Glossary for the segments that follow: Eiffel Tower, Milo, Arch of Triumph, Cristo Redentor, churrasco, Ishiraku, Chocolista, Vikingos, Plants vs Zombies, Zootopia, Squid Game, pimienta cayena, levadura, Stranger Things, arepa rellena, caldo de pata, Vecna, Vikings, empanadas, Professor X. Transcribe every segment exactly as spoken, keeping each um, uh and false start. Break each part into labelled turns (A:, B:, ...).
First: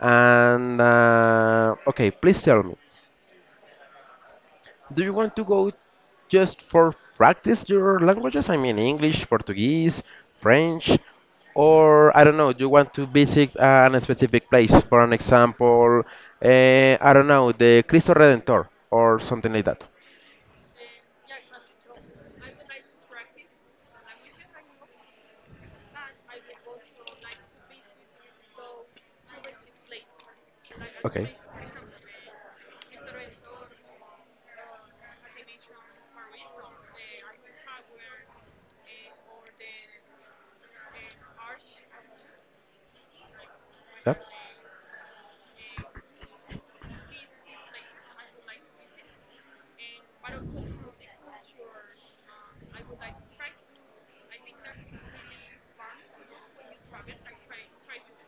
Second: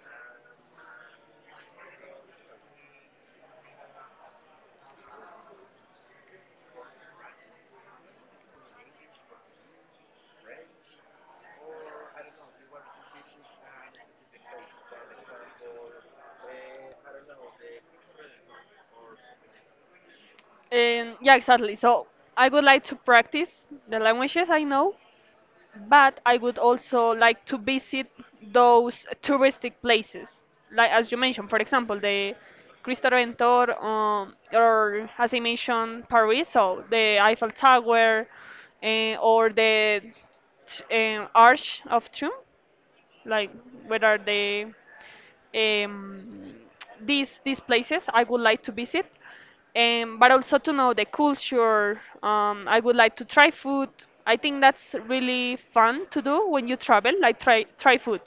A: And uh, okay, please tell me, do you want to go just for practice your languages? I mean, English, Portuguese, French, or I don't know, do you want to visit an specific place? For an example, uh, I don't know, the Cristo Redentor or something like that.
B: And yeah, exactly. So I would like to practice the languages I know, but I would also like to visit those touristic places, like as you mentioned, for example, the Cristo Redentor, um, or as I mentioned, Paris, so the Eiffel Tower, eh, or the t- eh, Arch of Triumph, like where are they? um, these these places I would like to visit, um, but also to know the culture. Um, I would like to try food. I think that's really fun to do when you travel, like try try food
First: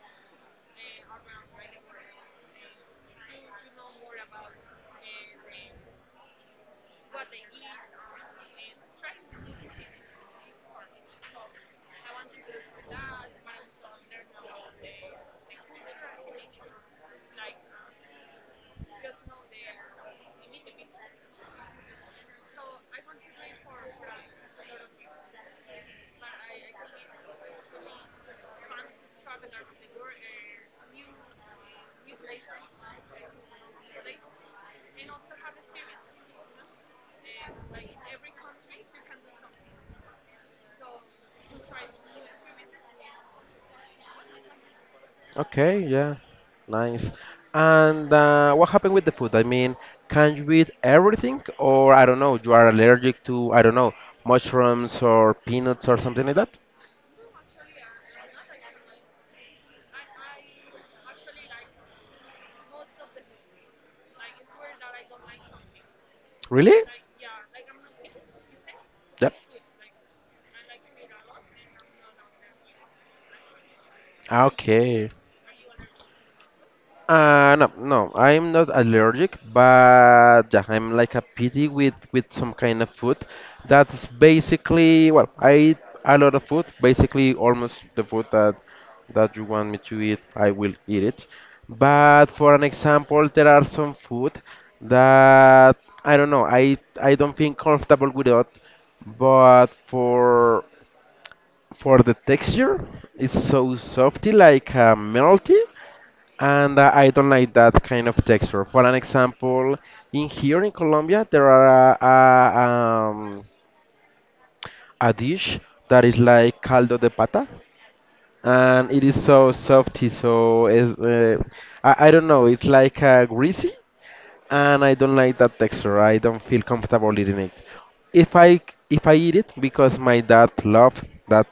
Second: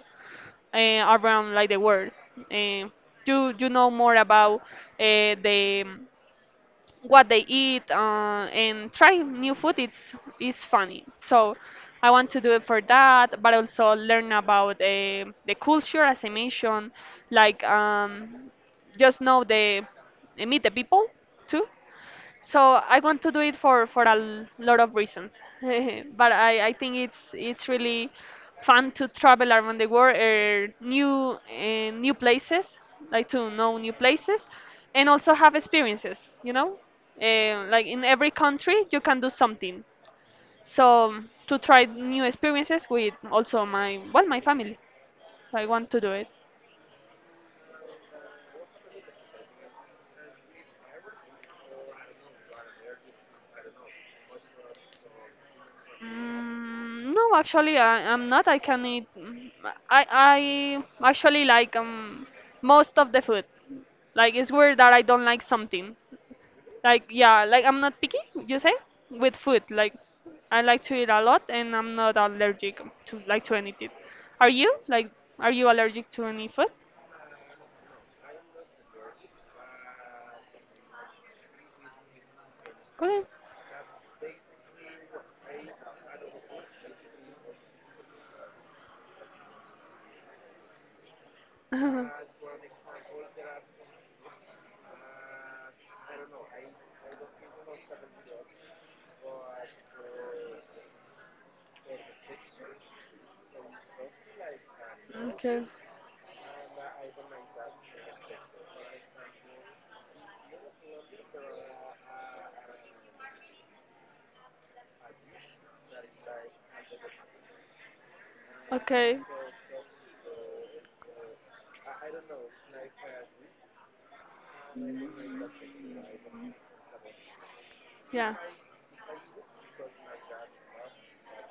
B: uh, around like the world. Uh, you you know more about uh, the what they eat, uh, and try new food. It's it's funny, so I want to do it for that, but also learn about uh, the culture, as I mentioned, like, um, just know the, meet the people too. So I want to do it for for a l- lot of reasons. But I, I think it's it's really fun to travel around the world, uh, new uh, new places, like to know new places, and also have experiences. You know, uh, like in every country you can do something. So to try new experiences with also my, well, my family. So, I
A: Okay,
B: want to do
A: yeah,
B: it.
A: nice. And uh, what happened with the food? I mean, can you eat everything, or I don't know, you are allergic to, I don't know, mushrooms or peanuts or something like that?
B: Mm, no, actually, I, I'm not. I can eat. mm, I I actually like um most of the food. Like it's weird that I don't like something.
A: Really?
B: Like, yeah, like I'm not picky. You say
A: Yep.
B: with food. Like I like to eat a lot, and I'm not allergic to like to anything. Are you
A: Okay.
B: like Are you allergic to any food?
A: Uh, no, no, I'm not allergic, but yeah, I'm like a pity with with some kind of food.
B: Okay.
A: That's basically, well, I eat a lot of food, basically almost the food that that you want me to eat, I will eat it. But for an example, there are some food that I don't know, I I don't feel comfortable without, but for for the texture, it's so softy, like uh, melty
B: Okay.
A: and uh, I don't like that kind of texture. For an example, in here in Colombia, there are a, a, um, a dish that is like caldo de pata, and it is
B: Okay.
A: so softy, so is uh, I, I don't know, it's like uh, greasy, and I don't like that texture. I don't feel comfortable eating it. If
B: Yeah.
A: I if I eat it because my dad loved that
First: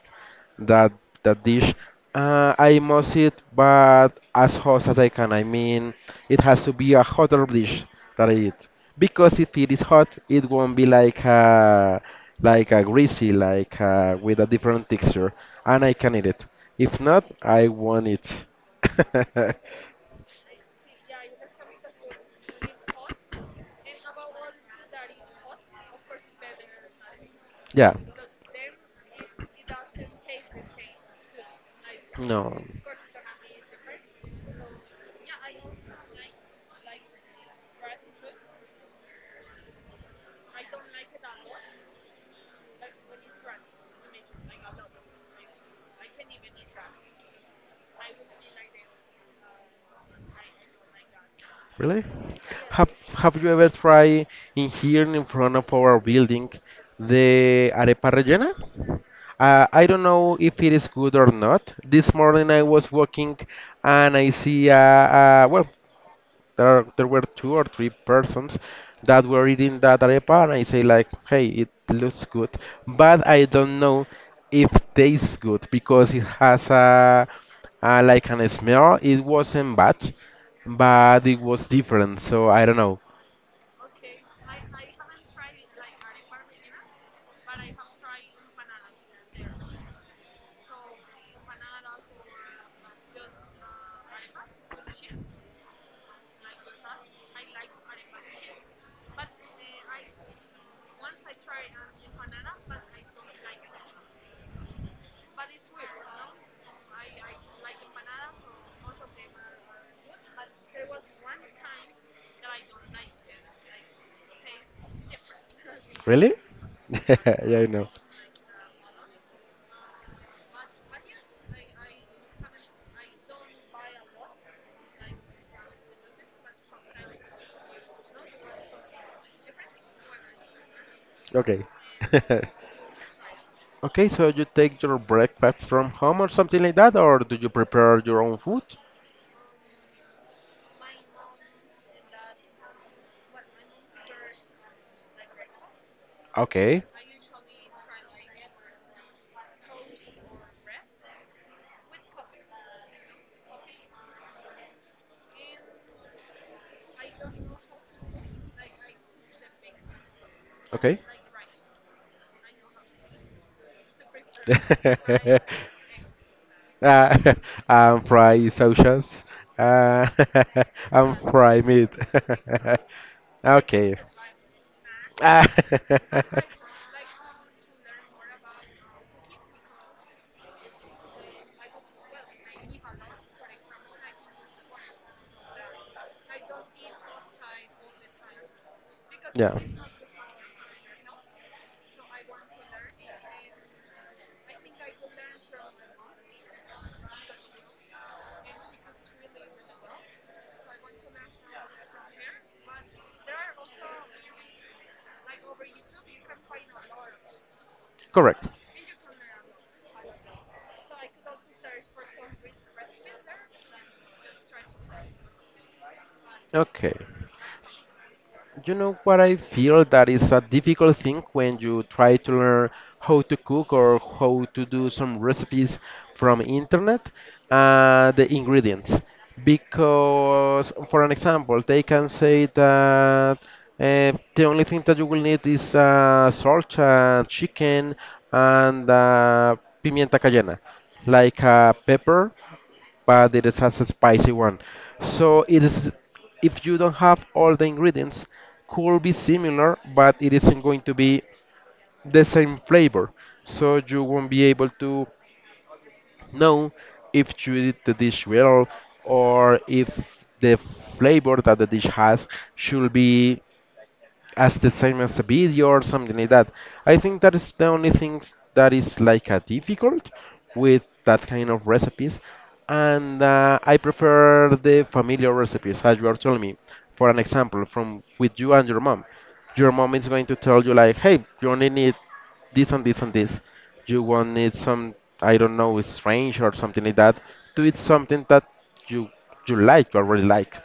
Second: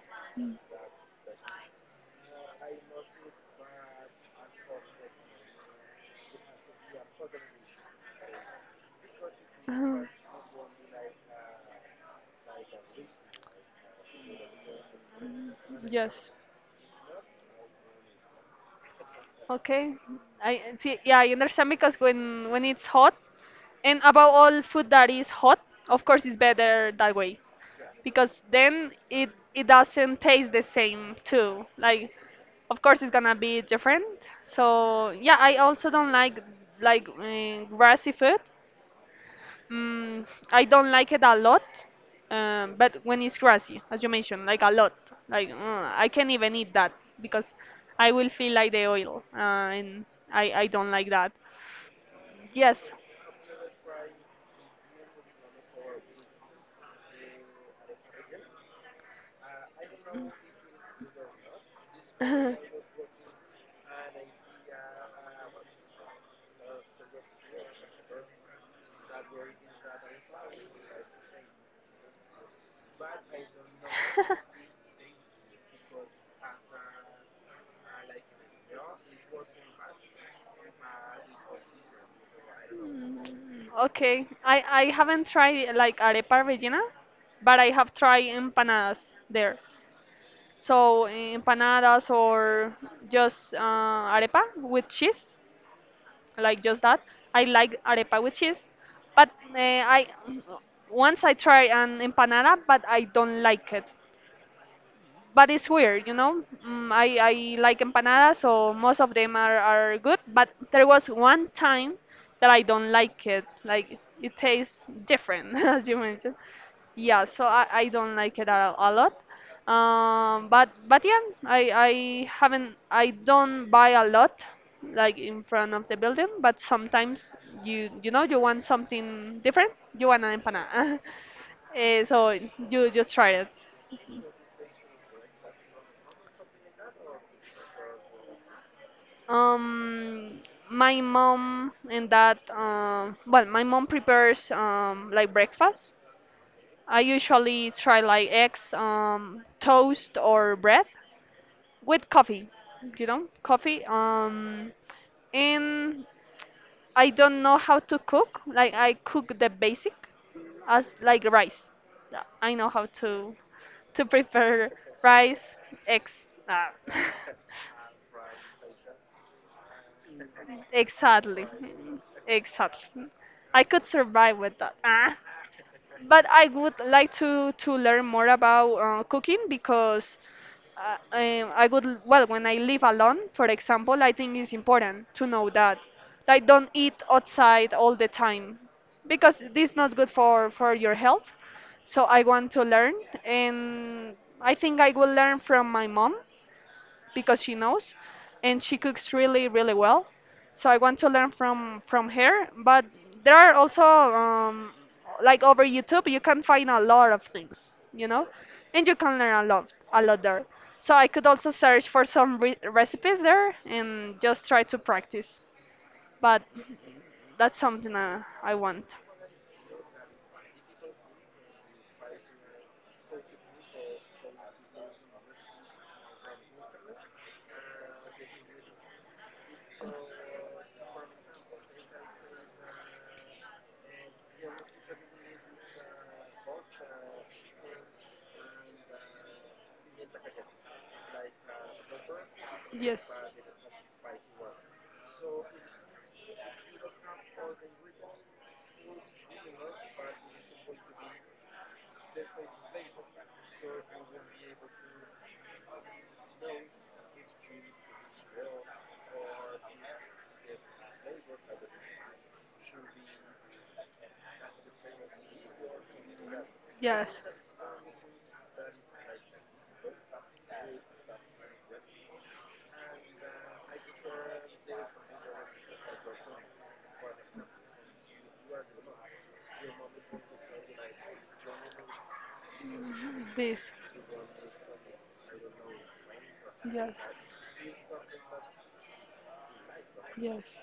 A: that that dish, uh, I must eat, but as hot as I can. I mean, it has to be a hotter dish that I eat because if it is
B: Uh-huh.
A: hot, it won't be like a like a greasy, like a, with a different texture, and I
B: Yes.
A: can eat it. If not, I won't eat.
B: Okay. I see. Yeah, I understand, because when when it's hot. And above all, food that is hot, of course, is better that way,
A: Yeah.
B: because then it it doesn't taste the same too. Like,
A: No.
B: of course, it's gonna be different. So yeah, I also don't like like uh, grassy food. Mm, I don't like it a lot, um, but when it's grassy, as you mentioned, like a lot, like, mm, I can't even eat that, because I will feel like the oil, uh, and I I don't like that.
A: Really?
B: Yes,
A: Have Have you ever tried in here in front of our building the arepa rellena? Uh, I don't know if it is good or not. This morning I was walking and I see a, a well there are there were two or three persons that were eating that arepa, and I say like, hey, it looks good, but I don't know if tastes good because it has a, a like an smell. It wasn't bad, but it was different. So I don't know.
B: mm, okay, I I haven't tried like arepa rellena, but I have tried empanadas there. So, eh, empanadas, or just uh, arepa with cheese, like just that. I like arepa with cheese, but uh, I once I tried an empanada, but I don't like it, but it's weird, you know. Mm, I, I like empanadas, so most of them are, are good. But there was one time that I don't like it. Like it tastes different, as you
A: Really?
B: mentioned. Yeah, so
A: yeah,
B: I,
A: I
B: I
A: know.
B: don't like it a, a lot. Um, but but yeah, I I haven't I don't buy a lot, like in front of the building. But sometimes you you know you want something different. You want an empanada.
A: Okay.
B: Eh, so you just try it.
A: Okay, so you take your breakfast from home or something like that, or do you prepare your own food?
B: Um, my mom and dad, um, well, my mom prepares um, like breakfast.
A: Okay.
B: I usually try like eggs, um, toast, or bread with coffee, you know, coffee. Um, and I don't know how to cook. Like I cook the basic, as
A: Okay.
B: like rice. Yeah, I know how to to prepare rice, eggs. Ah.
A: Uh, and fry sausages. Uh, and
B: Exactly.
A: fry meat.
B: Exactly. I could
A: Okay.
B: survive with that. Ah.
A: Ah,
B: But I would like to to learn more about uh, cooking, because uh, um, I would l- well when I live alone, for example, I think it's important to know that, like, don't eat outside all the time, because
A: yeah.
B: this is not good for for your health. So I want to learn, and I think I will learn from my mom, because she knows, and she cooks really really well. So I want to learn from from her, but there are also, um, like, over YouTube you can find a lot of things you know
A: Correct.
B: And you can learn a lot a lot there, so I could also search for some re- recipes there and just try to practice. But
A: Okay.
B: that's something uh, I
A: You
B: want.
A: know what I feel that is a difficult thing when you try to learn how to cook or how to do some recipes from internet, uh, the ingredients. Because, for an example, they can say that uh, the only thing that you will need is uh, salt, uh, chicken, and uh, pimienta cayena, like uh, pepper
B: Yes.
A: but it is has a spicy one. So it is if you don't have all the ingredients, could be similar, but it isn't going to be the same flavor. So you won't be able to know if you did the dish well or if the flavor that the dish has should be as the same as a video or something like that. I
B: Yes,
A: think that is the only thing that is like a difficult with that kind of recipes, and uh, I prefer the familiar recipes as you are telling me. For an example, from with you and your mom, your mom is going to tell you like, hey, you only need this and this and this.
B: this.
A: You won't need some, I don't know, strange or something
B: Yes.
A: like that. Do it something that you you like, you already
B: Yes.
A: like.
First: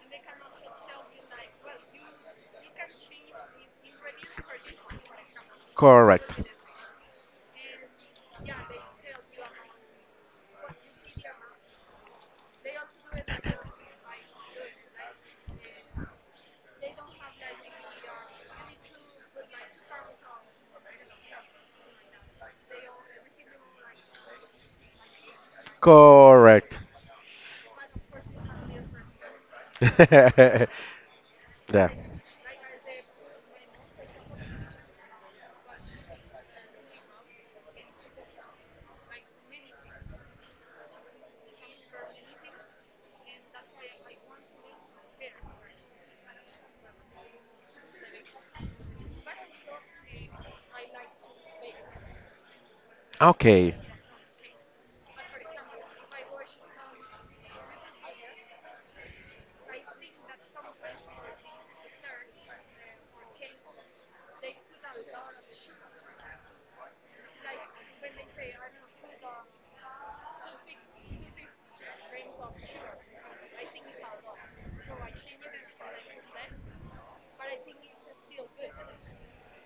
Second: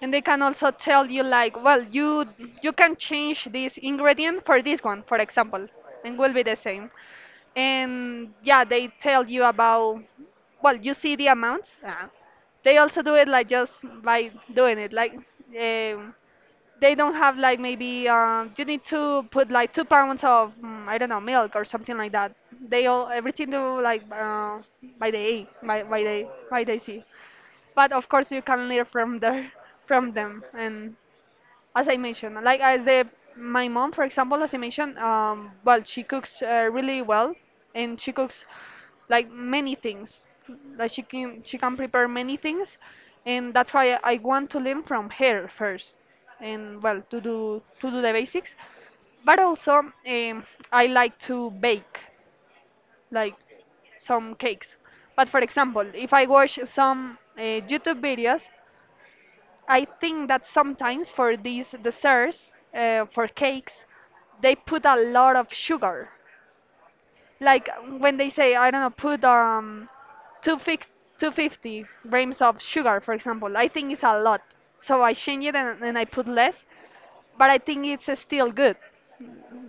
B: And they can also tell you, like, well, you you can change this ingredient for this one, for example, and will
A: Correct.
B: be the same. And yeah, they tell you about, well, you see the amounts. Uh, they also do it like just by doing it. Like, um, they don't have, like, maybe um, you need to put like two pounds of, mm, I don't know, milk or something like that. They all everything do like uh, by the A, by by the by
A: Correct.
B: they see. But of course you can learn from there from them. And, as
A: Yeah.
B: I mentioned, like, as the my mom, for example, as I mentioned, um well, she cooks uh, really well. And she cooks like many things, like she can she can prepare many things. And that's why I want to learn from her first, and, well, to do to do the basics. But also, um, I like to bake, like
A: Okay.
B: some cakes. But for example, if I watch some uh, YouTube videos, I think that sometimes for these desserts, uh, for cakes, they put a lot of sugar. Like when they say, I don't know, put um, 250 250 grams of sugar, for example. I think it's a lot. So I change it, and, and I put less, but I think it's uh, still good.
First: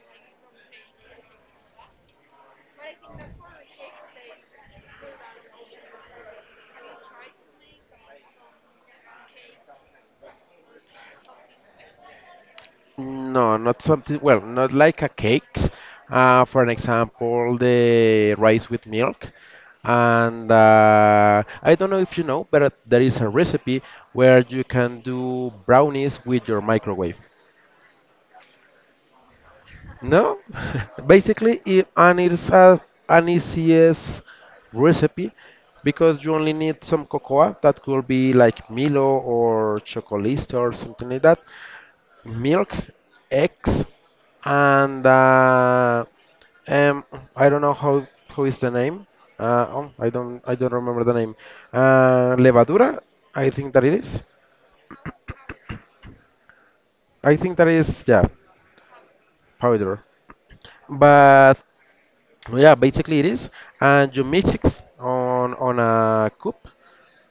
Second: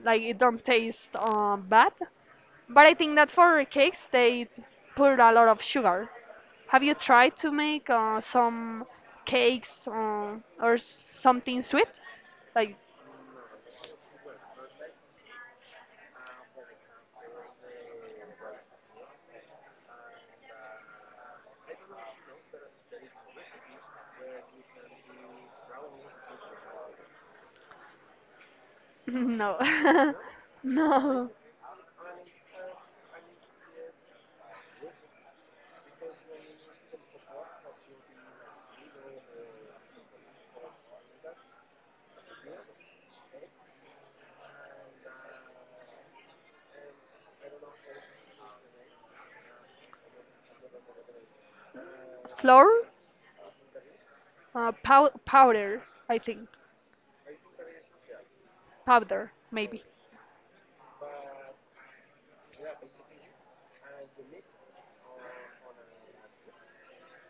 B: Like it don't taste uh, bad. But I think that for cakes, they put a lot of sugar. Have you tried to make uh, some cakes, uh, or something sweet? Like,
A: No, not something. Well, not like a cakes. Uh, for an example, the rice with milk. And uh, I don't know if you know, but there is a recipe where you can do brownies with your microwave.
B: no.
A: No,
B: No.
A: basically, it, and it's a, an easiest recipe because you only need some cocoa that could be like Milo or Chocolista or something like that. Milk, eggs, and uh, um, I don't know how who is the name. Uh, oh, I don't I don't remember the name. Uh,
B: Flour?
A: Levadura, I think that it is.
B: Uh, pow powder, I think.
A: I think that is yeah
B: Powder, maybe.
A: powder. But yeah, basically it is, and you mix it on on a cup,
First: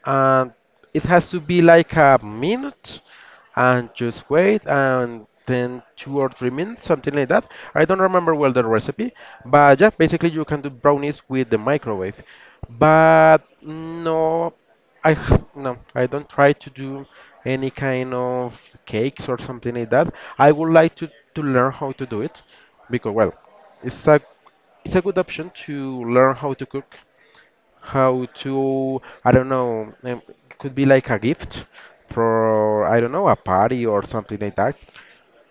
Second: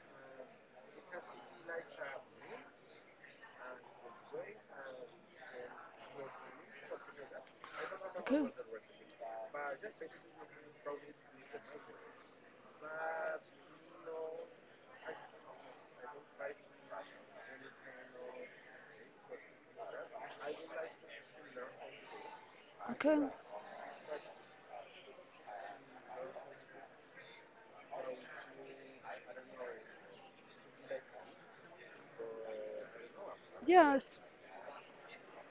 A: and it has to be like a minute and just wait and then two or three minutes something like that. I don't remember well the recipe, but yeah basically you can do brownies with the microwave. But no i h- no, I don't try to do any kind of cakes or something like that. I would like to to learn how to do it
B: Okay.
A: because
B: Okay.
A: well it's a it's a good option to learn how to cook, how to I don't know um, could be like a gift for I don't know a party
B: Yes.
A: or something like that.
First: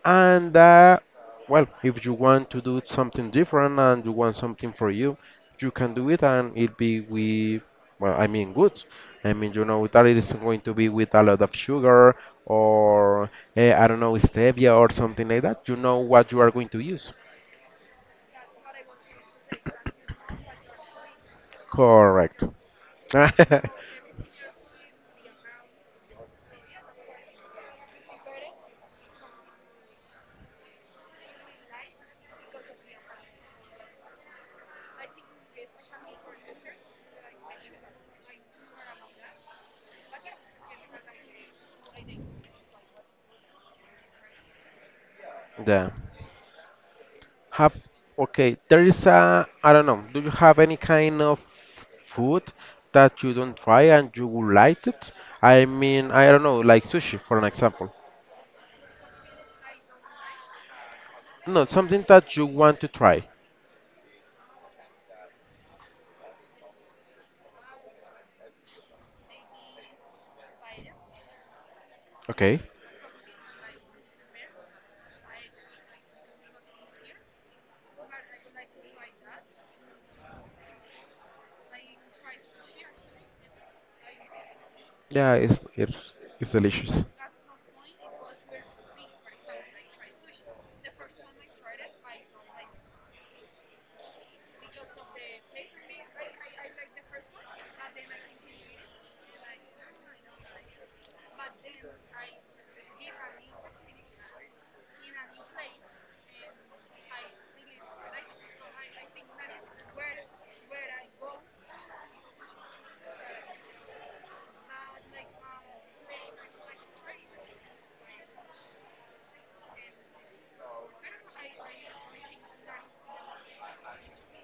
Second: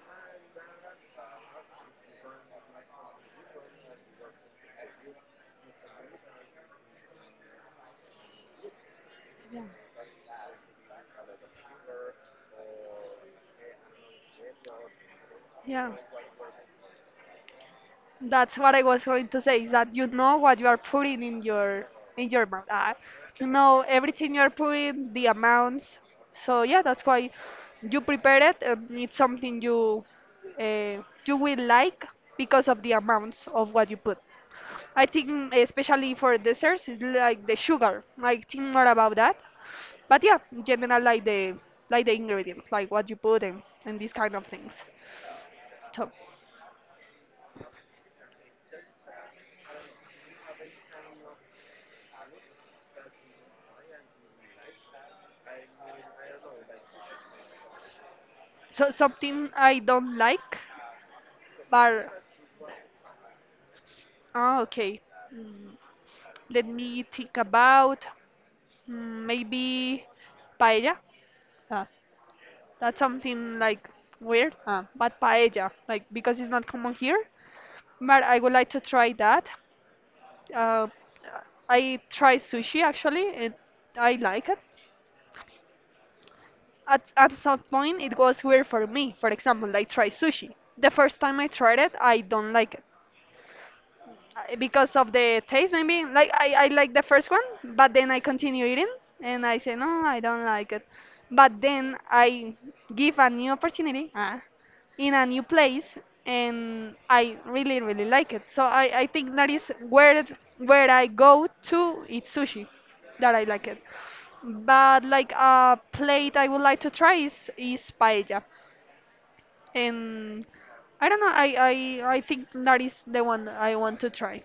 A: And uh, well if you want to do something different and you want something for you, you can do it and it be with well I mean good, I mean you know that it isn't going to be with a lot of sugar or eh, I don't know stevia or something like that, you
B: Yeah. Yeah.
A: know what you are going to use.
B: That's what I was going to say, is that you know what you are putting in your in
A: Correct.
B: your mouth. Ah, you know everything you are putting, the amounts. So yeah, that's why you prepare it, and it's something you uh, you will like, because of the amounts of what you put. I think especially for desserts, it's like the sugar. I think more about that. But yeah, in general, like the like the ingredients, like what you put in, and these kind of things.
A: yeah.
B: So,
A: Have Okay, there is a I don't know. Do you have any kind of food that you don't try and you would like it? I mean, I don't know, like sushi for an example.
B: so something I don't like.
A: No, something
B: Bar.
A: that you want to try.
B: Ah, okay. Mm, Let me think about, mm, maybe paella. Ah,
A: Okay.
B: that's something like weird, ah, but paella, like, because it's not common here. But I would like to try that. Uh, I tried sushi actually, and I like it.
A: Yeah, it's it's, it's delicious.
B: At at some point, it was weird for me. For example, like, try sushi. The first time I tried it, I don't like it. I- because of the taste maybe, like I, I like the first one, but then I continue eating, and I say no, I don't like it. But then I give a new opportunity, ah, in a new place, and I really really like it. So i, I think that is where it- where I go to eat sushi, that I like it. But, like, a plate I would like to try is, is paella. And I don't know, I, I i think that is the one I want to try.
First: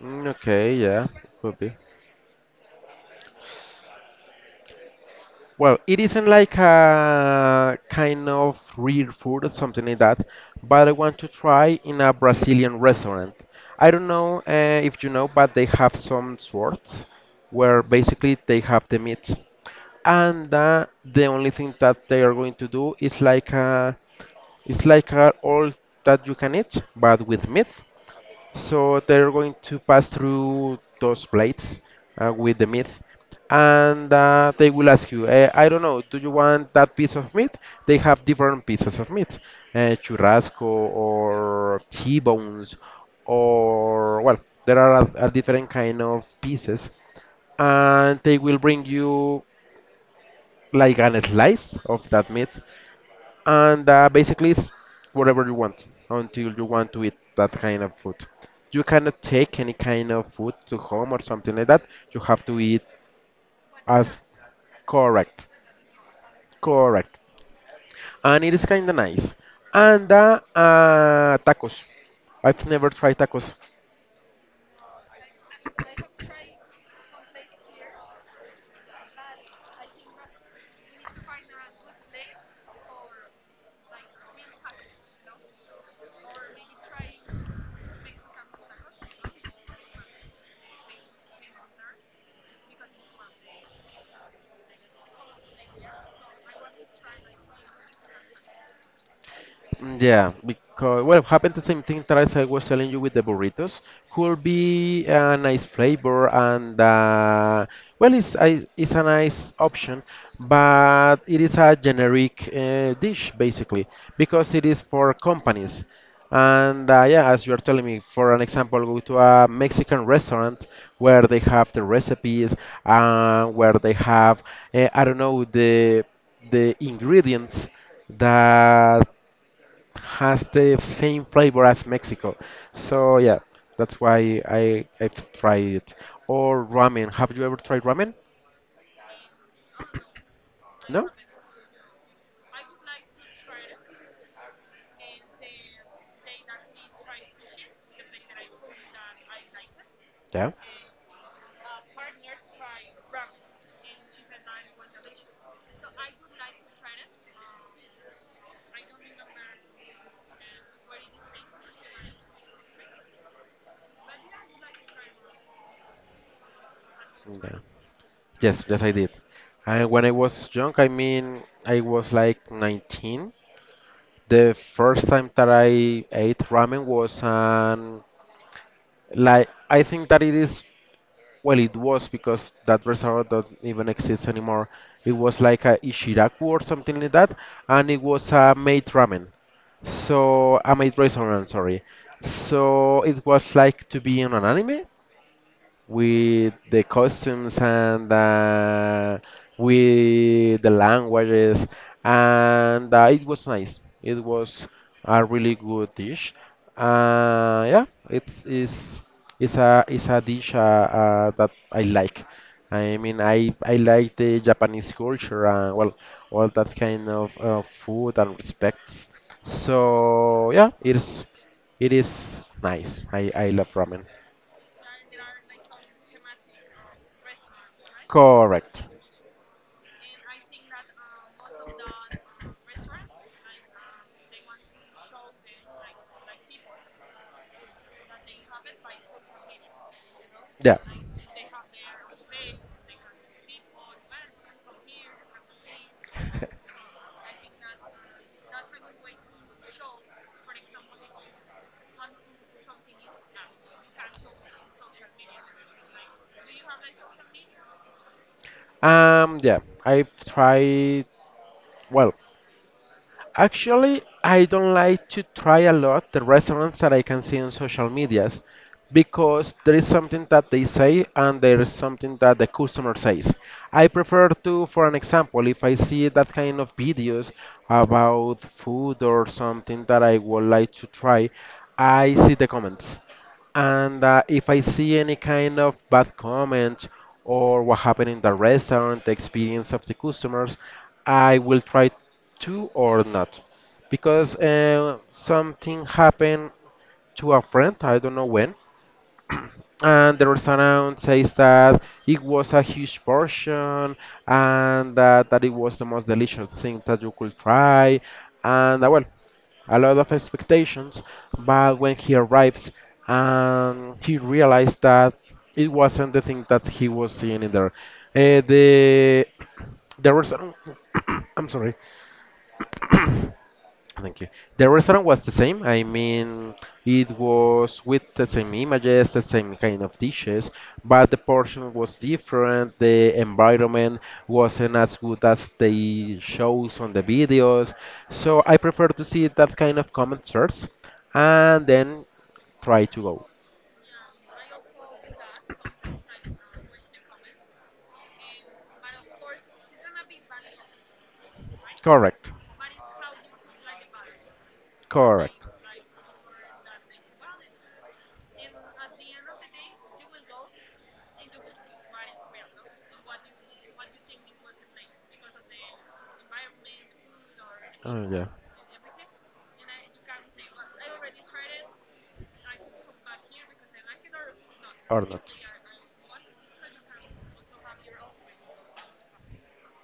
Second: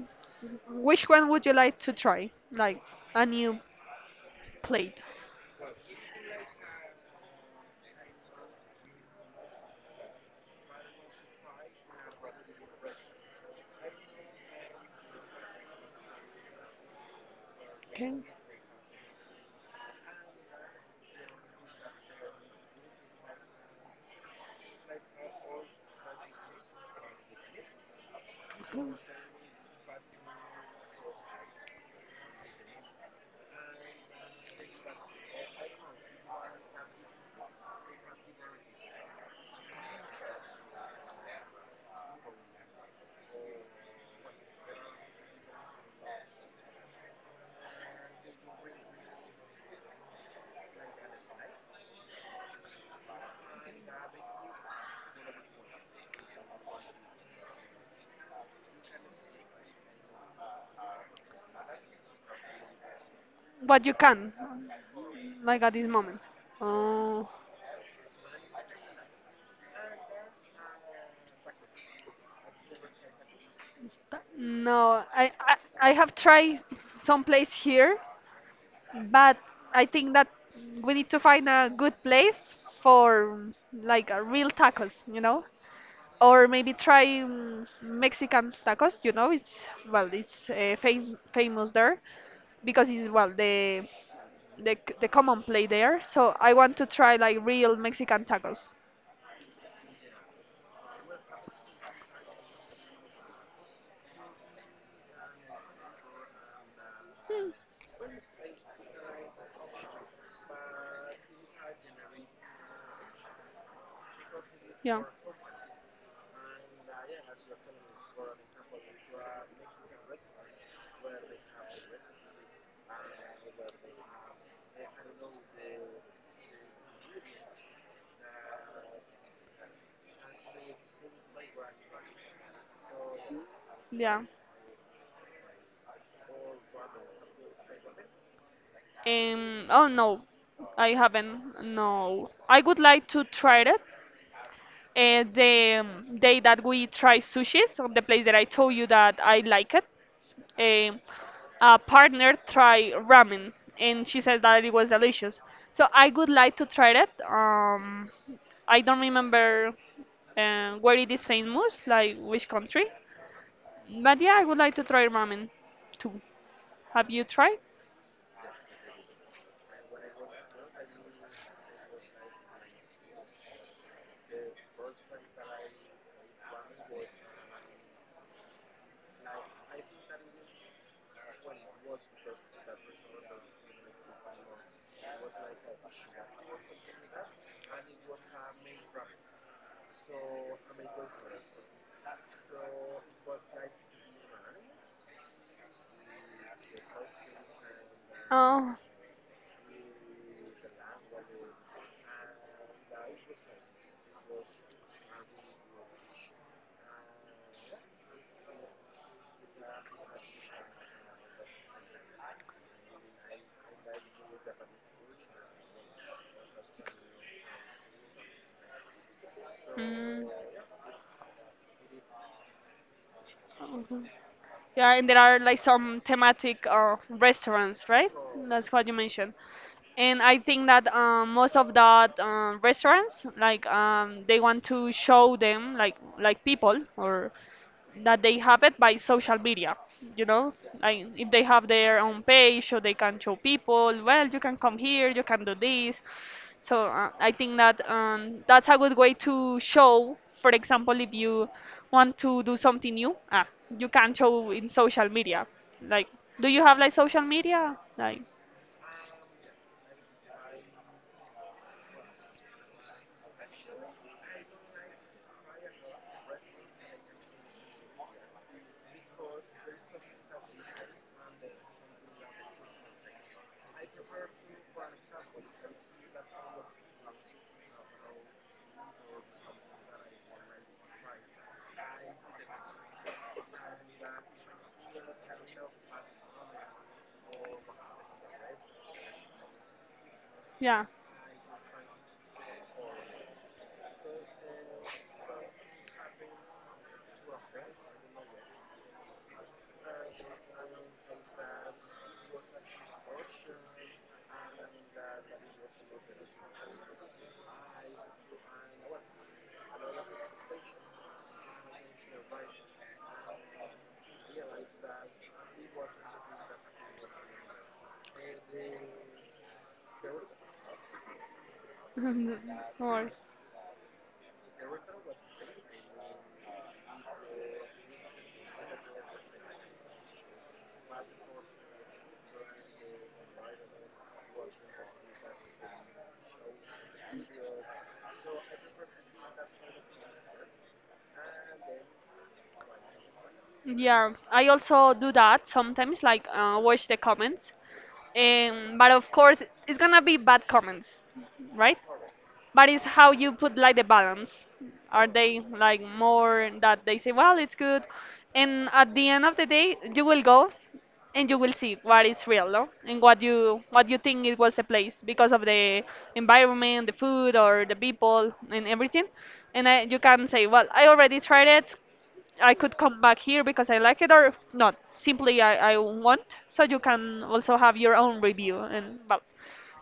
A: Mm, okay, yeah,
B: Which one would you
A: could be.
B: like to try? Like, a new plate.
A: Well, it isn't like a kind of real food or something like that, but I want to try in a Brazilian restaurant. I don't know uh, if you know, but they have some sorts where
B: Okay.
A: basically they have the meat, and uh, the only thing that they are going to do is like a, it's like a all that you can eat, but with meat. So they're going to pass through those blades uh, with the meat, and uh, they will ask you, eh, I don't know, do you want that piece of meat? They have different pieces of meat, uh, churrasco or T-bones, or well, there are a, a different kind of pieces, and they will bring you like an slice of that meat, and uh, basically it's whatever you want until you want to eat that kind of food. You cannot take any kind of food to home or something like that. You have to eat
B: But you
A: as
B: can,
A: correct,
B: like, at this moment.
A: correct,
B: Oh
A: and it is kind of nice. And uh, uh, tacos. I've never tried tacos.
B: no, I, I I have tried some place here, but I think that we need to find a good place for, like, a real tacos, you know? Or maybe try mm, Mexican tacos. You know, it's well, it's uh, fam famous there, because it's, well, the the c- the common play there. So I want to try, like, real Mexican tacos.
A: Yeah, because well, happened the same thing that as I was telling you with the burritos. Could be a nice flavor and uh, well, it's I- it's a nice option, but it is a generic uh, dish basically because it is
B: Yeah.
A: for companies. And uh, yeah, as you are telling me, for an example, go to a Mexican restaurant where they have the recipes and where they have uh, I don't know the the ingredients that has the same flavor as Mexico. So yeah, that's
B: Yeah.
A: why I I've tried it. Or ramen. Have you ever tried ramen?
B: Um, oh no, I
A: No?
B: haven't. No, I would like to try it. Uh, the um, day that we try sushis, on the place that I told you that I like it,
A: Yeah.
B: um a partner tried ramen, and she says that it was delicious. So I would like to try it. Um, I don't remember uh, where it is famous, like which country. But yeah, I would like to try ramen too. Have you tried?
A: Yeah. Yes, yes I did. And when I was young, I mean I was like nineteen. The first time that I ate ramen was um like I think that it is well, it was because that restaurant doesn't even exist anymore. It was like a Ishiraku or something like that, and it was a made ramen. So, a made restaurant, sorry. So, it was like to be in an anime, with the costumes and
B: Oh.
A: uh, with the languages, and uh, it was nice. It was a really good dish. Uh, yeah, it's is it's a it's a dish uh, uh, that I like. I mean, I I like the Japanese culture and well, all that kind of uh, food and respects.
B: Mm.
A: So yeah, it is it is nice. I I love ramen.
B: Yeah, and there are, like, some thematic uh, restaurants, right? That's
A: Correct.
B: what you mentioned. And I think that, um, most of that, um, restaurants, like, um, they want to
A: Yeah.
B: show them, like, like people, or that they have it by social media you know like if they have their own page, so they can show people, well, you can come here, you can do this. So uh, I think that, um, that's a good way to show, for example, if you want to do something new, ah, you can show in social media, like, do you have like social media, like,
A: Um, yeah, I've tried, well, actually, I don't like to try a lot the restaurants that I can see on social medias because there is something that they say and there is something that the customer says. I prefer to, for an example, if I see that kind of videos about food or something that I would like to try, I see the comments. And uh, if I see any kind of bad comment or what happened in the restaurant, the experience of the customers,
B: yeah.
A: I will try to or not because uh, something happened to a friend, I don't know when, and the restaurant says that it was a huge portion and that, that it was the most delicious thing that you could try, and uh, well, a lot of expectations. But when he arrives and he realized that it wasn't the thing that he was seeing in there. Uh, the The restaurant I'm sorry.
B: Or
A: Thank you. The restaurant was the same. I mean, it was with the same images, the same kind of dishes, but the portion was different. The environment wasn't as good as they shows on the videos. So I prefer to see that kind of comment first and then try to go.
B: yeah, I also do that sometimes, like, uh, watch the comments. Um, but of course, it's gonna be bad comments, right?
A: Correct.
B: But it's how you put, like, the balance. Are they
A: Correct.
B: like more that they say, well, it's good, and at the end of the day, you will go and you will see what is real, no? And what you what you think it was the place because of the environment, the food, or the
A: Oh yeah.
B: people and everything. And I, you can say, well, I already tried it. I could come back here because I like it or not.
A: Or not.
B: Simply I, I want. So you can also have your own review, and well,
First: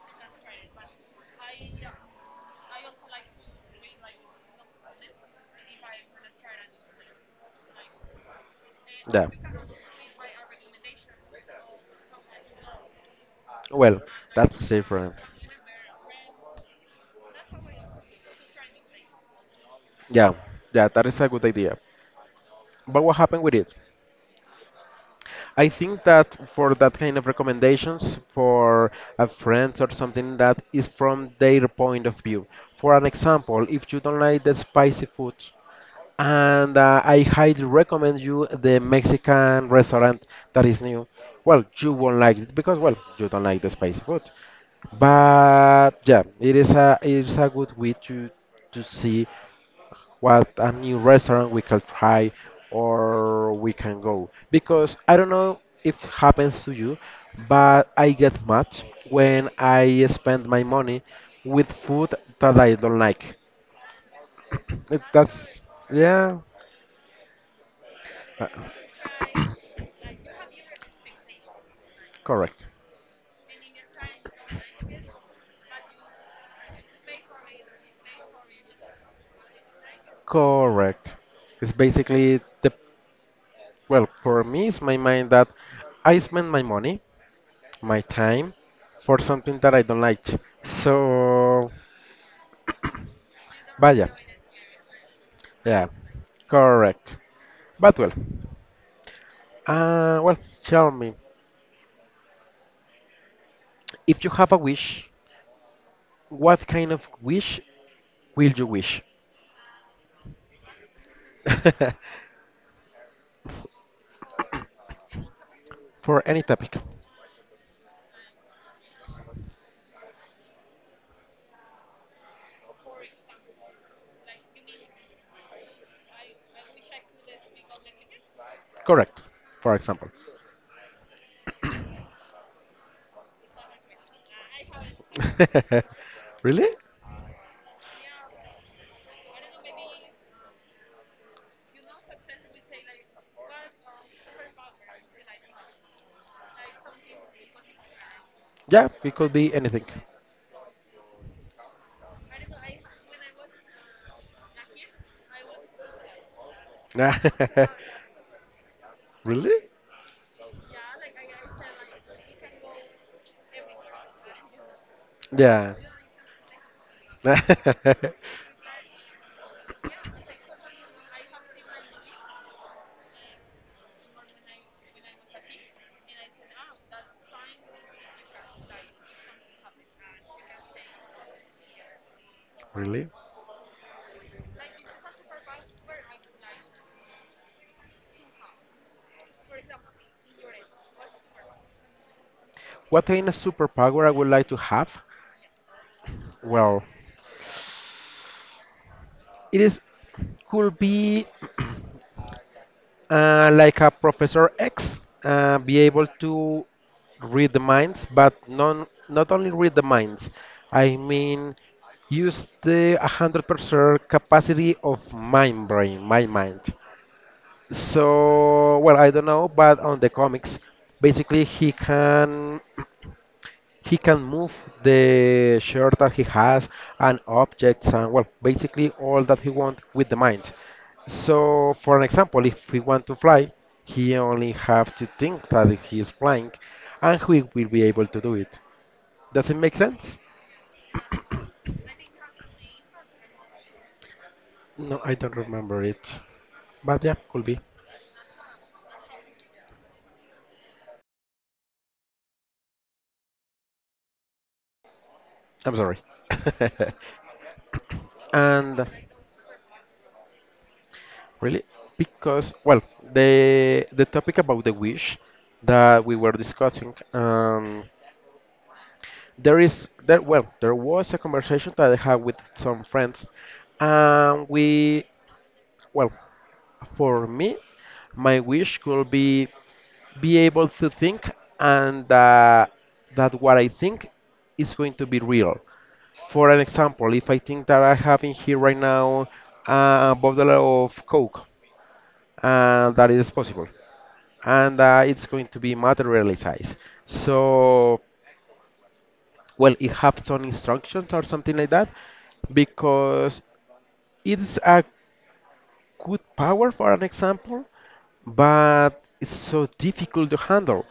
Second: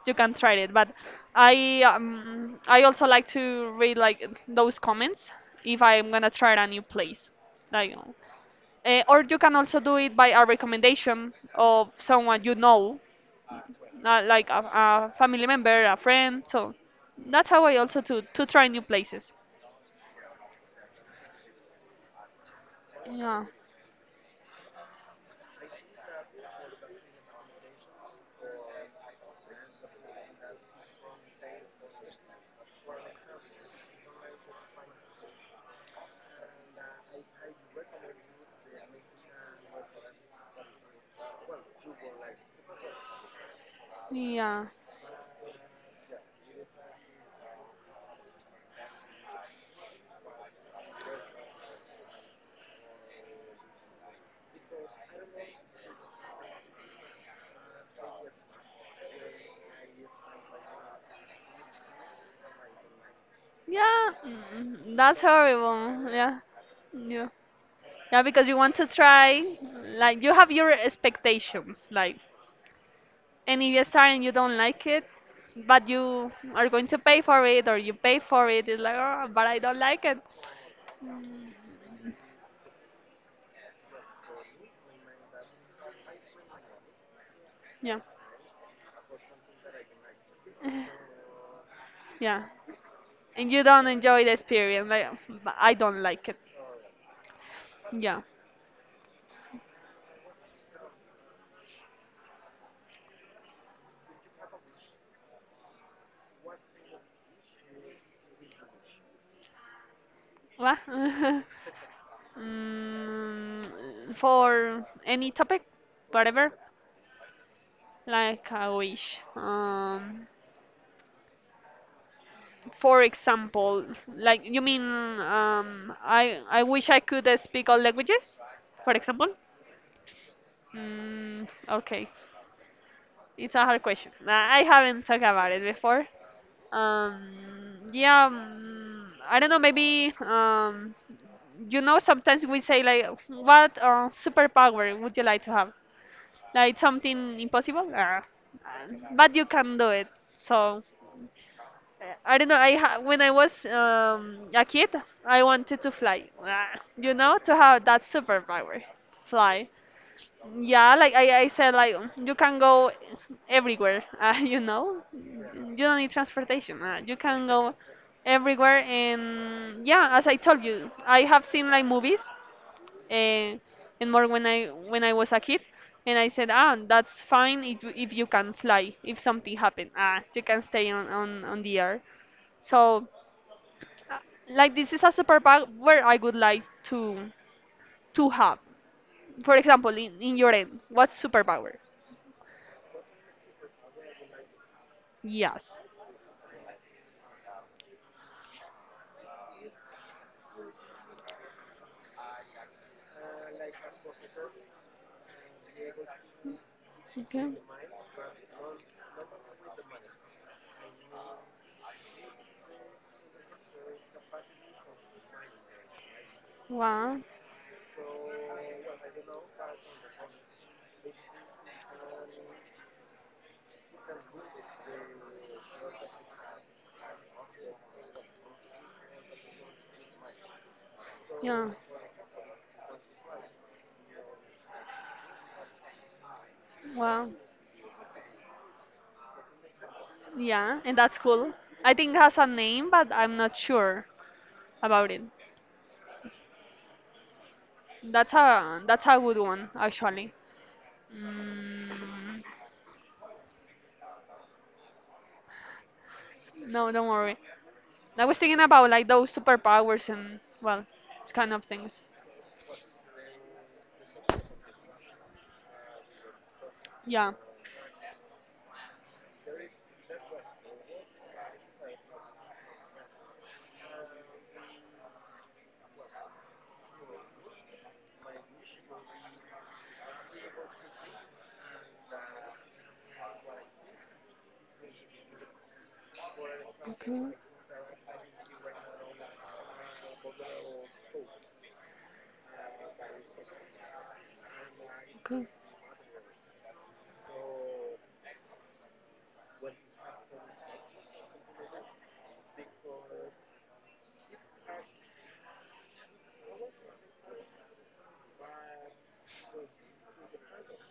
B: you can try it. But I um, I also like to read like those comments if I'm gonna try a new place. Like uh, or
A: Yeah.
B: you can also do it by a recommendation of someone you know,
A: Well,
B: uh, like a,
A: that's different.
B: a family member, a friend. So that's how I also to to try new places.
A: Yeah, yeah, that is a good idea. But what happened
B: Yeah,
A: with it? I think that for that kind of recommendations for a friend or something that is from their point of view. For an example, if you don't like the spicy food, and uh, I highly recommend you the Mexican restaurant that is new. Well, you won't like it because well, you don't like the spicy food.
B: yeah.
A: But yeah, it is a it is a good way to to see what a new restaurant we can try or we can go. Because I don't know if happens to you, but I get mad when I spend my money with food that I don't like.
B: Yeah, mm,
A: It-
B: that's
A: That's,
B: horrible.
A: yeah,
B: Yeah, yeah, yeah.
A: uh,
B: Because you want to try, like you have your expectations, like,
A: correct.
B: and if you start and you don't like it, but you are going to pay for it or you paid for it, it's like, oh, but I don't like it.
A: Correct. It's basically the, well, for me, it's my mind that I spend my money,
B: Yeah,
A: my time for something that I don't like. So,
B: yeah, and you don't
A: vaya.
B: enjoy the experience. Like, "But I
A: Yeah,
B: don't like it."
A: correct. But well,
B: Yeah.
A: uh, well, tell me, if you have a wish, what kind of wish will you wish?
B: What? mm, for any topic,
A: For any
B: whatever,
A: topic.
B: like I wish. Um. For example, like you mean, um, I I wish I could uh, speak all languages, for
A: Correct,
B: example.
A: for example.
B: Mm, okay, it's a hard question. I I haven't talked about it before.
A: Really?
B: Um, yeah, mm, I don't know. Maybe um, you know, sometimes we say, like, what uh, superpower would you like to have? Like something impossible. Ah,
A: Yeah, it could
B: but you
A: be
B: can
A: anything.
B: do it. So Uh, I don't know. I ha- when I was um, a kid, I wanted to fly. Ah, You know, to have that superpower,
A: Really?
B: fly. Yeah, like I, I said, like, you can go everywhere. Uh, you know,
A: Yeah.
B: you don't need transportation. Uh, you can go everywhere, and yeah, as I told you, I have seen like movies, uh, and more when I when I was a kid. And I said, ah, that's fine. If, you- if you can fly, if something happened, ah, you can stay on, on, on the air. So
A: Really?
B: uh, like, this is a superpower I would like to to have. For example, in, in your end, what superpower?
A: What kind of superpower I would like to have?
B: Yes.
A: Well, it is could be uh, like a Professor X, uh, be able to
B: Okay.
A: read the minds, but non, not only read the minds, I mean use the one hundred percent capacity of my brain, my mind.
B: Wow.
A: So, well, I don't know, but on the comics, basically he can he can move the shirt that he has and objects and well, basically all that he wants with the mind.
B: Yeah.
A: So, for an example, if he want to fly, he only have to think that he is flying, and
B: Wow.
A: he will be able to do it. Does it make sense?
B: Yeah, and that's cool. I think it has a name, but I'm not sure
A: No,
B: about
A: I
B: it.
A: don't remember it, but yeah, could be.
B: That's a that's a good one, actually. Mm,
A: I'm sorry.
B: no, don't worry. I was thinking
A: And
B: about like those superpowers and, well, it's kind of
A: really?
B: things.
A: Because, well, the the topic about the wish that we were discussing,
B: Yeah.
A: um, there is there well, there was a conversation that I had with some friends, and we, well, for me, my wish could be be able to think and uh, that what I think is going to be real. For an example, if
B: Okay.
A: I think that I have in here right now uh, a bottle of Coke, uh, that is possible. And uh, it's going to be materialized. So, well, it have some instructions or something like that because it's a good power for an example, but it's so difficult to handle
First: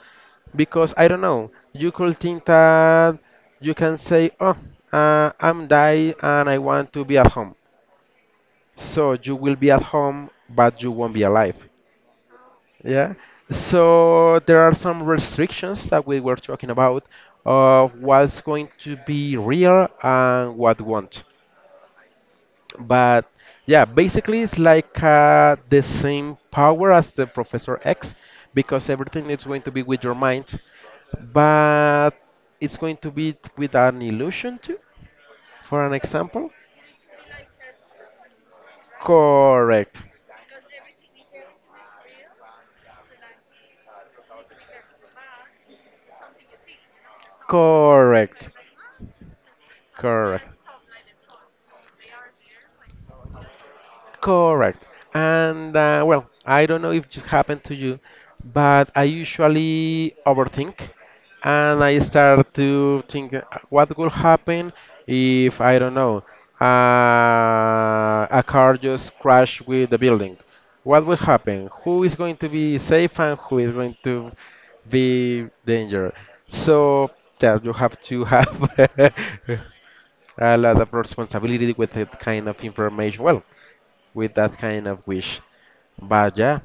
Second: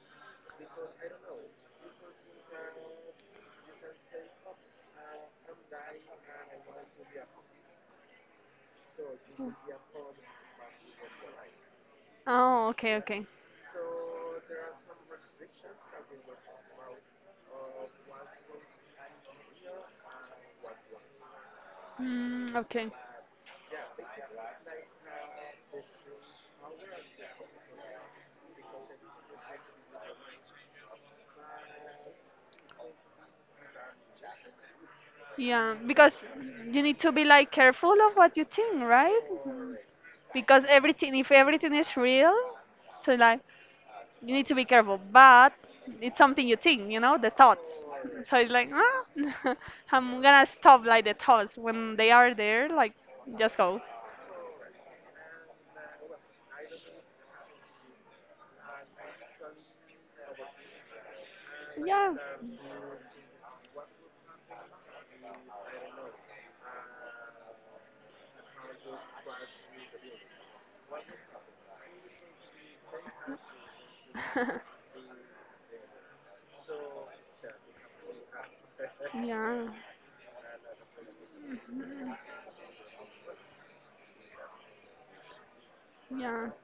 A: because I don't know. You could think that you can say, "Oh, uh, I'm die and I want to be at home." So you will be at home, but you won't be alive.
B: Oh, okay,
A: Yeah.
B: okay.
A: So there are some restrictions that we were talking about of what's going to be real and what won't.
B: Mm, okay.
A: But yeah, basically it's like uh, the same power as the Professor X because everything is going to be with your mind, but it's going to be with an illusion too,
B: Yeah,
A: for an
B: because
A: example.
B: you need to be like careful of what you think, right? Mm,
A: Correct.
B: because everything, if everything is real, so like you need to be careful. But it's something you think, you know, the thoughts. So
A: Correct.
B: it's like, ah, I'm
A: Correct.
B: gonna stop like the thoughts when they are there. Like, just go.
A: Correct. And uh, well, I don't know if it happened to you, but I usually overthink and I
B: Yeah.
A: start to think uh, what will happen if, I don't know, uh, a car just crashed with the building. What will happen? Who is going to be safe and who is going to be danger? So that you have to have
B: Yeah.
A: a lot of responsibility with
B: Mm,
A: that kind of information. Well, with that kind of wish. But
B: yeah.
A: yeah,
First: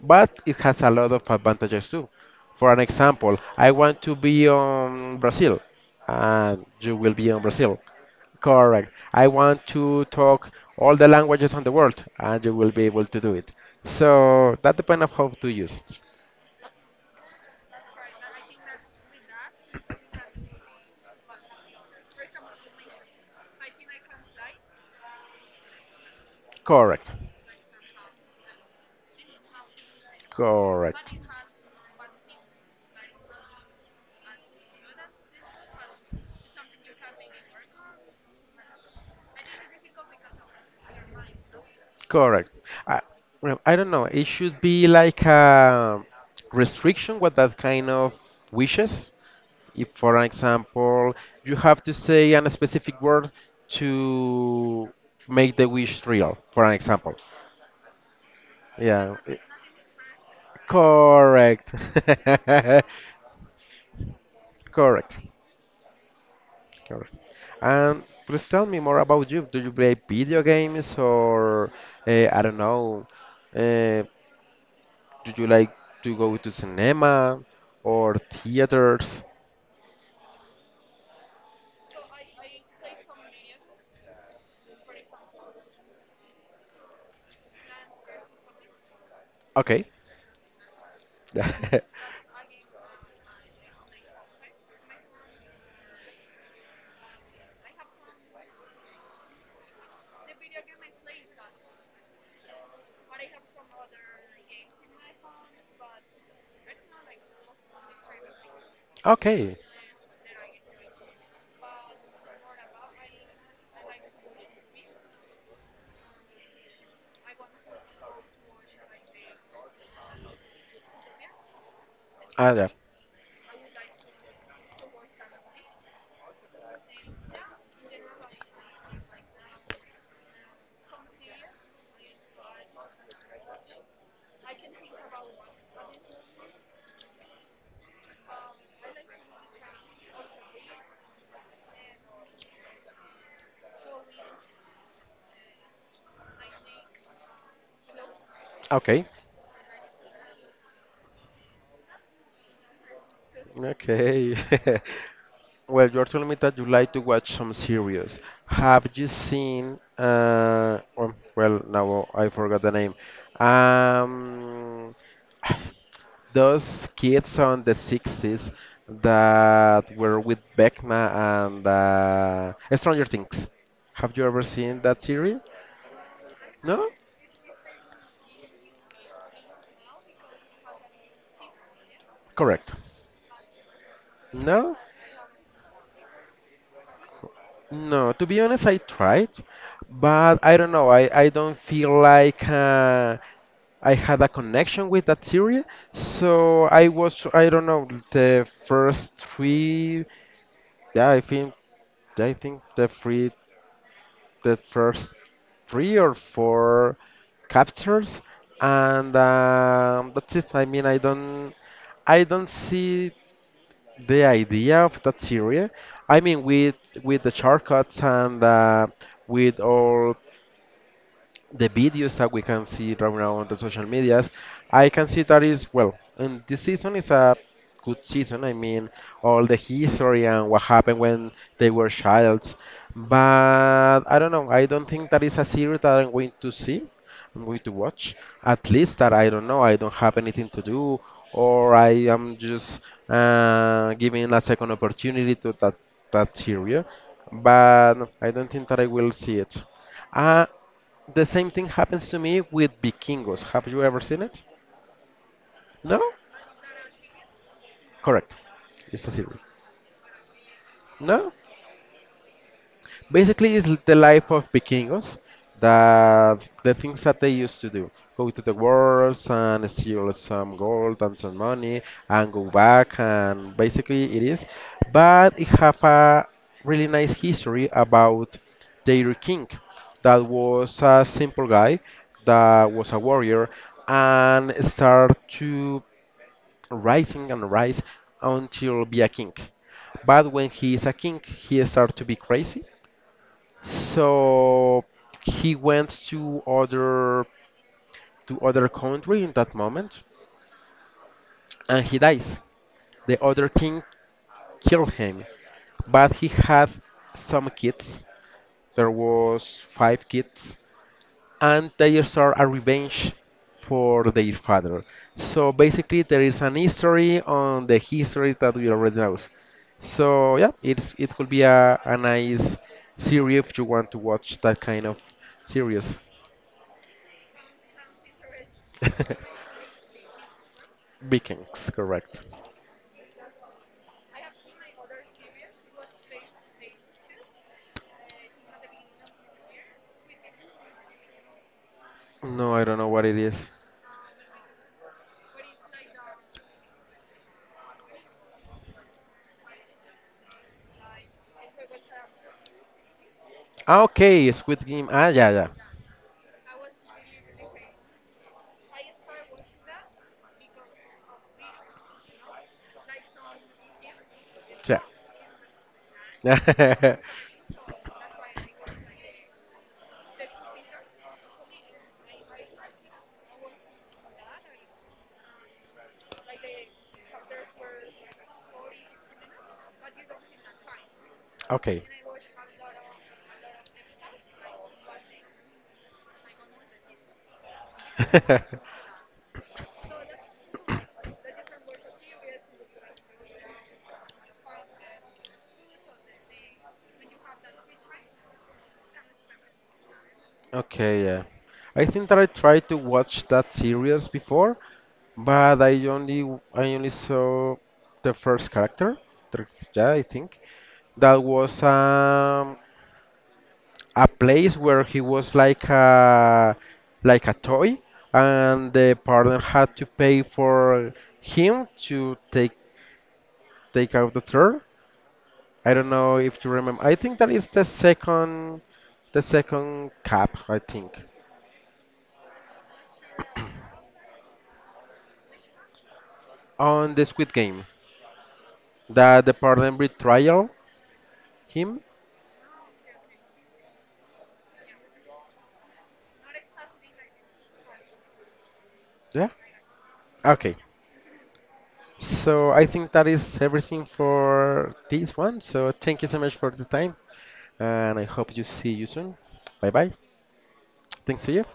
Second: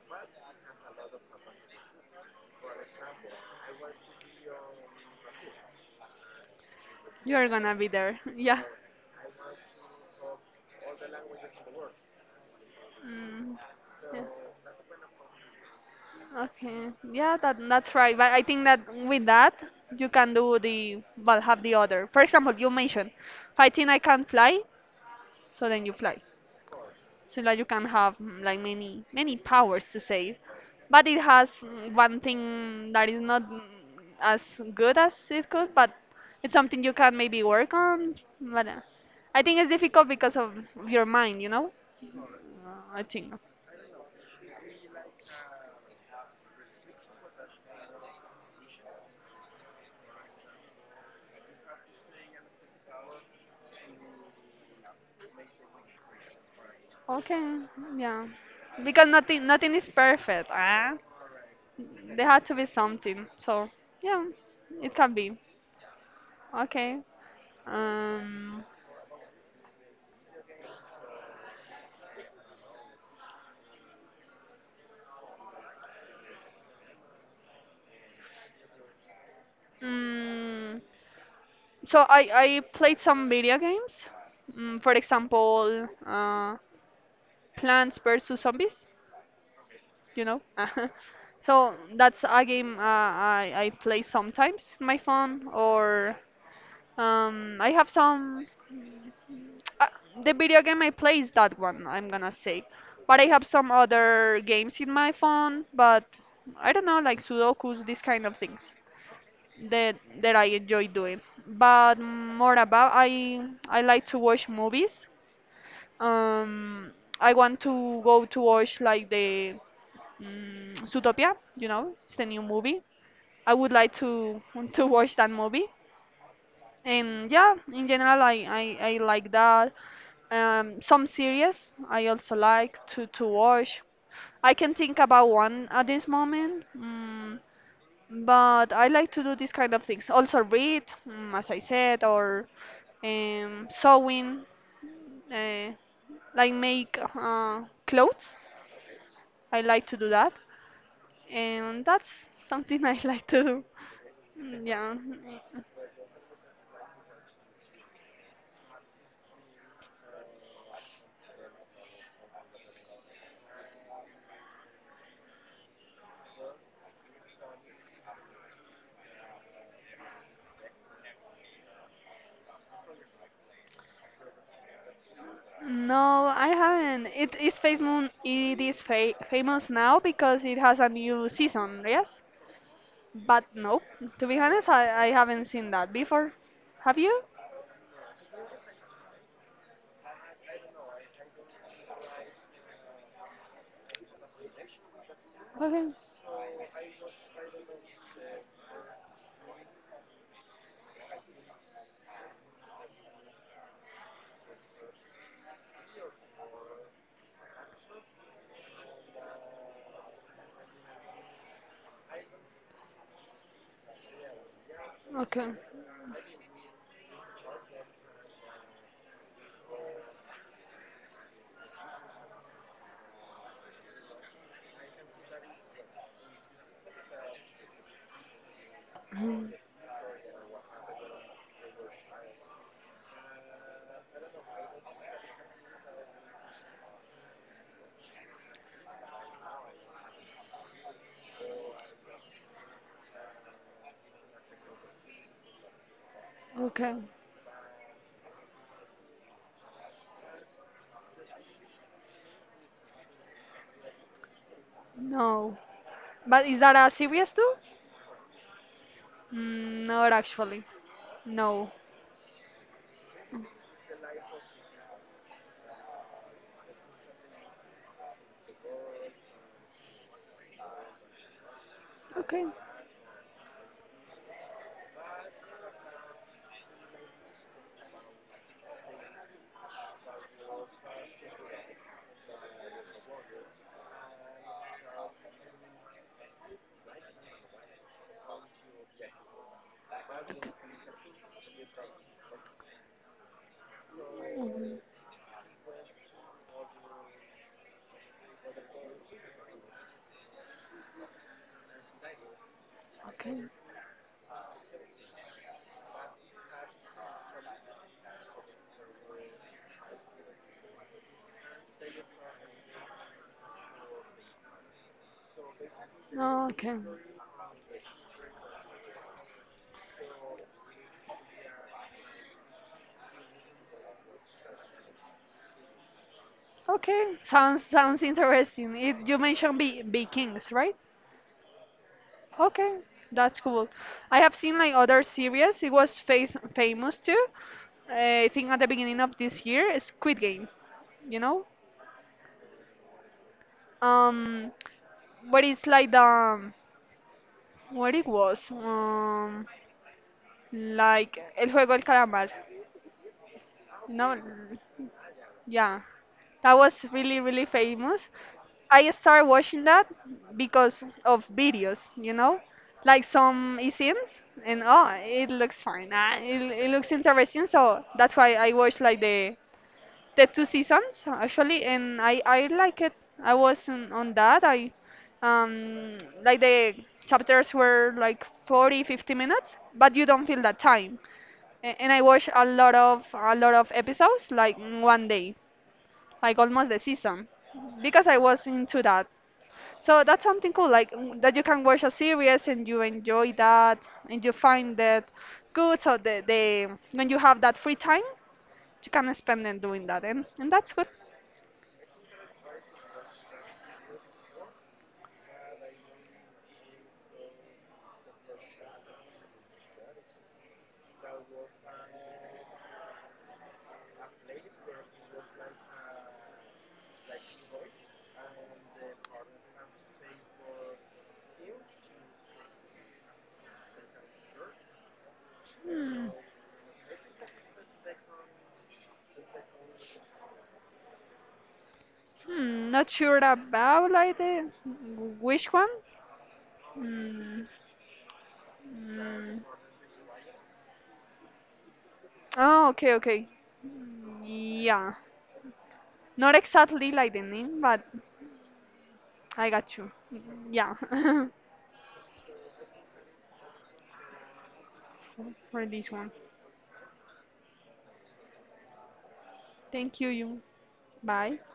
A: but it has a lot of advantages too. For an example, I want to be on Brazil, and you will be on
B: You're gonna
A: Brazil.
B: be there. Yeah.
A: Correct. I want to talk all the languages on the world, and you will be able to do it.
B: Mm. Yeah.
A: So that depends on how to use it.
B: Okay. Yeah, that that's right. But I think that with that you can do the but have the other. For example, you mentioned fighting. I can not fly, so then you fly.
A: Correct.
B: So that you can have mm, like, many many powers to save, but
A: Correct.
B: it has mm, one thing that is not mm, as good as it could. But it's something you can maybe work on. But uh, I think it's difficult because of your mind you know
A: Correct. I,
B: Uh, I think,
A: well, I don't know. It should be like a restriction with that kind of wishes if, for example, you have to say a specific word to make the wish real, for an example.
B: okay, yeah, because
A: Yeah, i-
B: nothing nothing is perfect. ah
A: correct.
B: there had to be something, so yeah, it can
A: Correct,
B: be okay.
A: correct. And please
B: um
A: tell me more about you. Do you play video games or uh, I don't know, uh, do you like to go to cinema or theaters?
B: mm, So I, I played some video games. Mm, for example, uh, Plants vs Zombies,
A: Okay.
B: you know. So that's a game, uh, I, I play sometimes on my phone, or um, I have some uh, the video game I play is that one, I'm gonna say. But I have some other games in my phone, but I don't know, like Sudokus, these kind of things
A: Okay.
B: that that I enjoy doing. But more about, I I like to watch movies. Um, I want to go to watch, like, the mm Zootopia, you know, it's a new
A: Ah, yeah.
B: movie. I would like to to watch that movie. And yeah, in general, I, I, I like that. Um, some series I also like to, to watch. I can think about one at this moment. Mm But I like to do these kind of things. Also, read, mm, as I said, or um, sewing, uh, like, make uh, clothes.
A: Okay,
B: I like to do that, and that's something I like to do.
A: okay.
B: Mm, yeah.
A: Well, you're telling me that you like to watch some series. Have you seen, uh, or, well, now I forgot the name. Um, those kids on the sixties that were with Vecna and uh, Stranger Things. Have you ever seen that series?
B: No, I
A: No?
B: haven't. It is famous. It is fa famous now because it has a new season. Yes,
A: Correct.
B: but no. To be honest,
A: No?
B: I, I haven't seen that before. Have you?
A: No. To be honest, I tried, but I don't know. I, I don't feel like uh, I had a connection with that series,
B: Okay.
A: so I was I don't know the first three. Yeah, I think I think the three the first three or four captures, and um, that's it. I mean, I don't I don't see the idea of that
B: Okay.
A: series. I mean, with with the shortcuts and uh, with all the videos that we can see right now on the social medias, I can see that is well. And this season is a good season. I mean, all
B: Mm,
A: the history and what happened when they were childs. But I don't know. I don't think that is a series that I'm going to see. I'm going to watch. At least that I don't know. I don't have anything to do, or I am just uh, giving a second opportunity to that that series.
B: okay.
A: But no, I don't think that I will see it. Uh, the same thing happens to me with Vikingos. Have you ever seen it?
B: No.
A: No?
B: But is that a series too?
A: Correct. It's a series.
B: Mm, not actually.
A: No?
B: No.
A: Basically, it's the life of Vikingos, that the things that they used to do. Go to the wars and steal some gold and some money and
B: Okay.
A: go back and basically it is. But it have a really nice history about their king that was a simple guy that was a warrior and start to rising and rise until be a king. But when he is a king, he start to be crazy.
B: Mm,
A: So he went to other to other country in that moment, and he dies. The
B: okay.
A: other king killed him, but he had some kids. There was five kids, and they are a revenge for their father. So basically, there is
B: No,
A: an
B: okay.
A: history on the history that we already know. So yeah, it's it could be a, a nice series if you want to watch that kind of series.
B: Okay. Sounds sounds interesting. It, you mentioned Be Vikings, right?
A: Vikings, correct.
B: Okay. That's cool. I have seen like other series. It was face famous too. I think at the beginning of this year, Squid Game. You know?
A: No, I don't know what it is.
B: Um, but it's like the what it was? Um, like El Juego del Calamar.
A: Ah,
B: No,
A: okay, Squid
B: l-
A: Game. Ah, yeah, yeah.
B: yeah, that was really really famous. I started watching that because of videos, you know, like some isms, and oh, it looks fine. Ah, it, it looks
A: Yeah.
B: interesting, so that's why I watch like the the two seasons actually, and i i like it. I was on, on that. I um like the chapters were like forty fifty minutes, but you don't feel that time. A-
A: Okay.
B: and I watched a lot of a lot of episodes like in one day, like almost the season, because I was into that. So that's something cool, like, mm, that you can watch a series and you enjoy that and you find that good. So the, the, when you have that free time you can spend it doing that, and, and that's good.
A: Okay, yeah. I think that I tried to watch that series before, but I only I only saw the first character. the- Yeah, I think that was um, a place where he was like a like a toy, and the partner had to pay for him to take take out the tour, I don't know if you remember. I think that is the second, the second cap, I think,
B: Hmm, not sure about like the which one.
A: on the Squid
B: Hmm.
A: Game that the
B: mm,
A: pardon betrayal him.
B: Oh, okay, okay. Mm, yeah, not exactly like the name, but
A: Yeah.
B: I got you.
A: Okay.
B: Yeah,
A: So I think that is everything for this
B: for
A: one.
B: for
A: So
B: this
A: thank you
B: one.
A: so much for the time, and I hope you see you soon. Bye bye.
B: Thank you. you.
A: Thanks to
B: Bye.
A: you.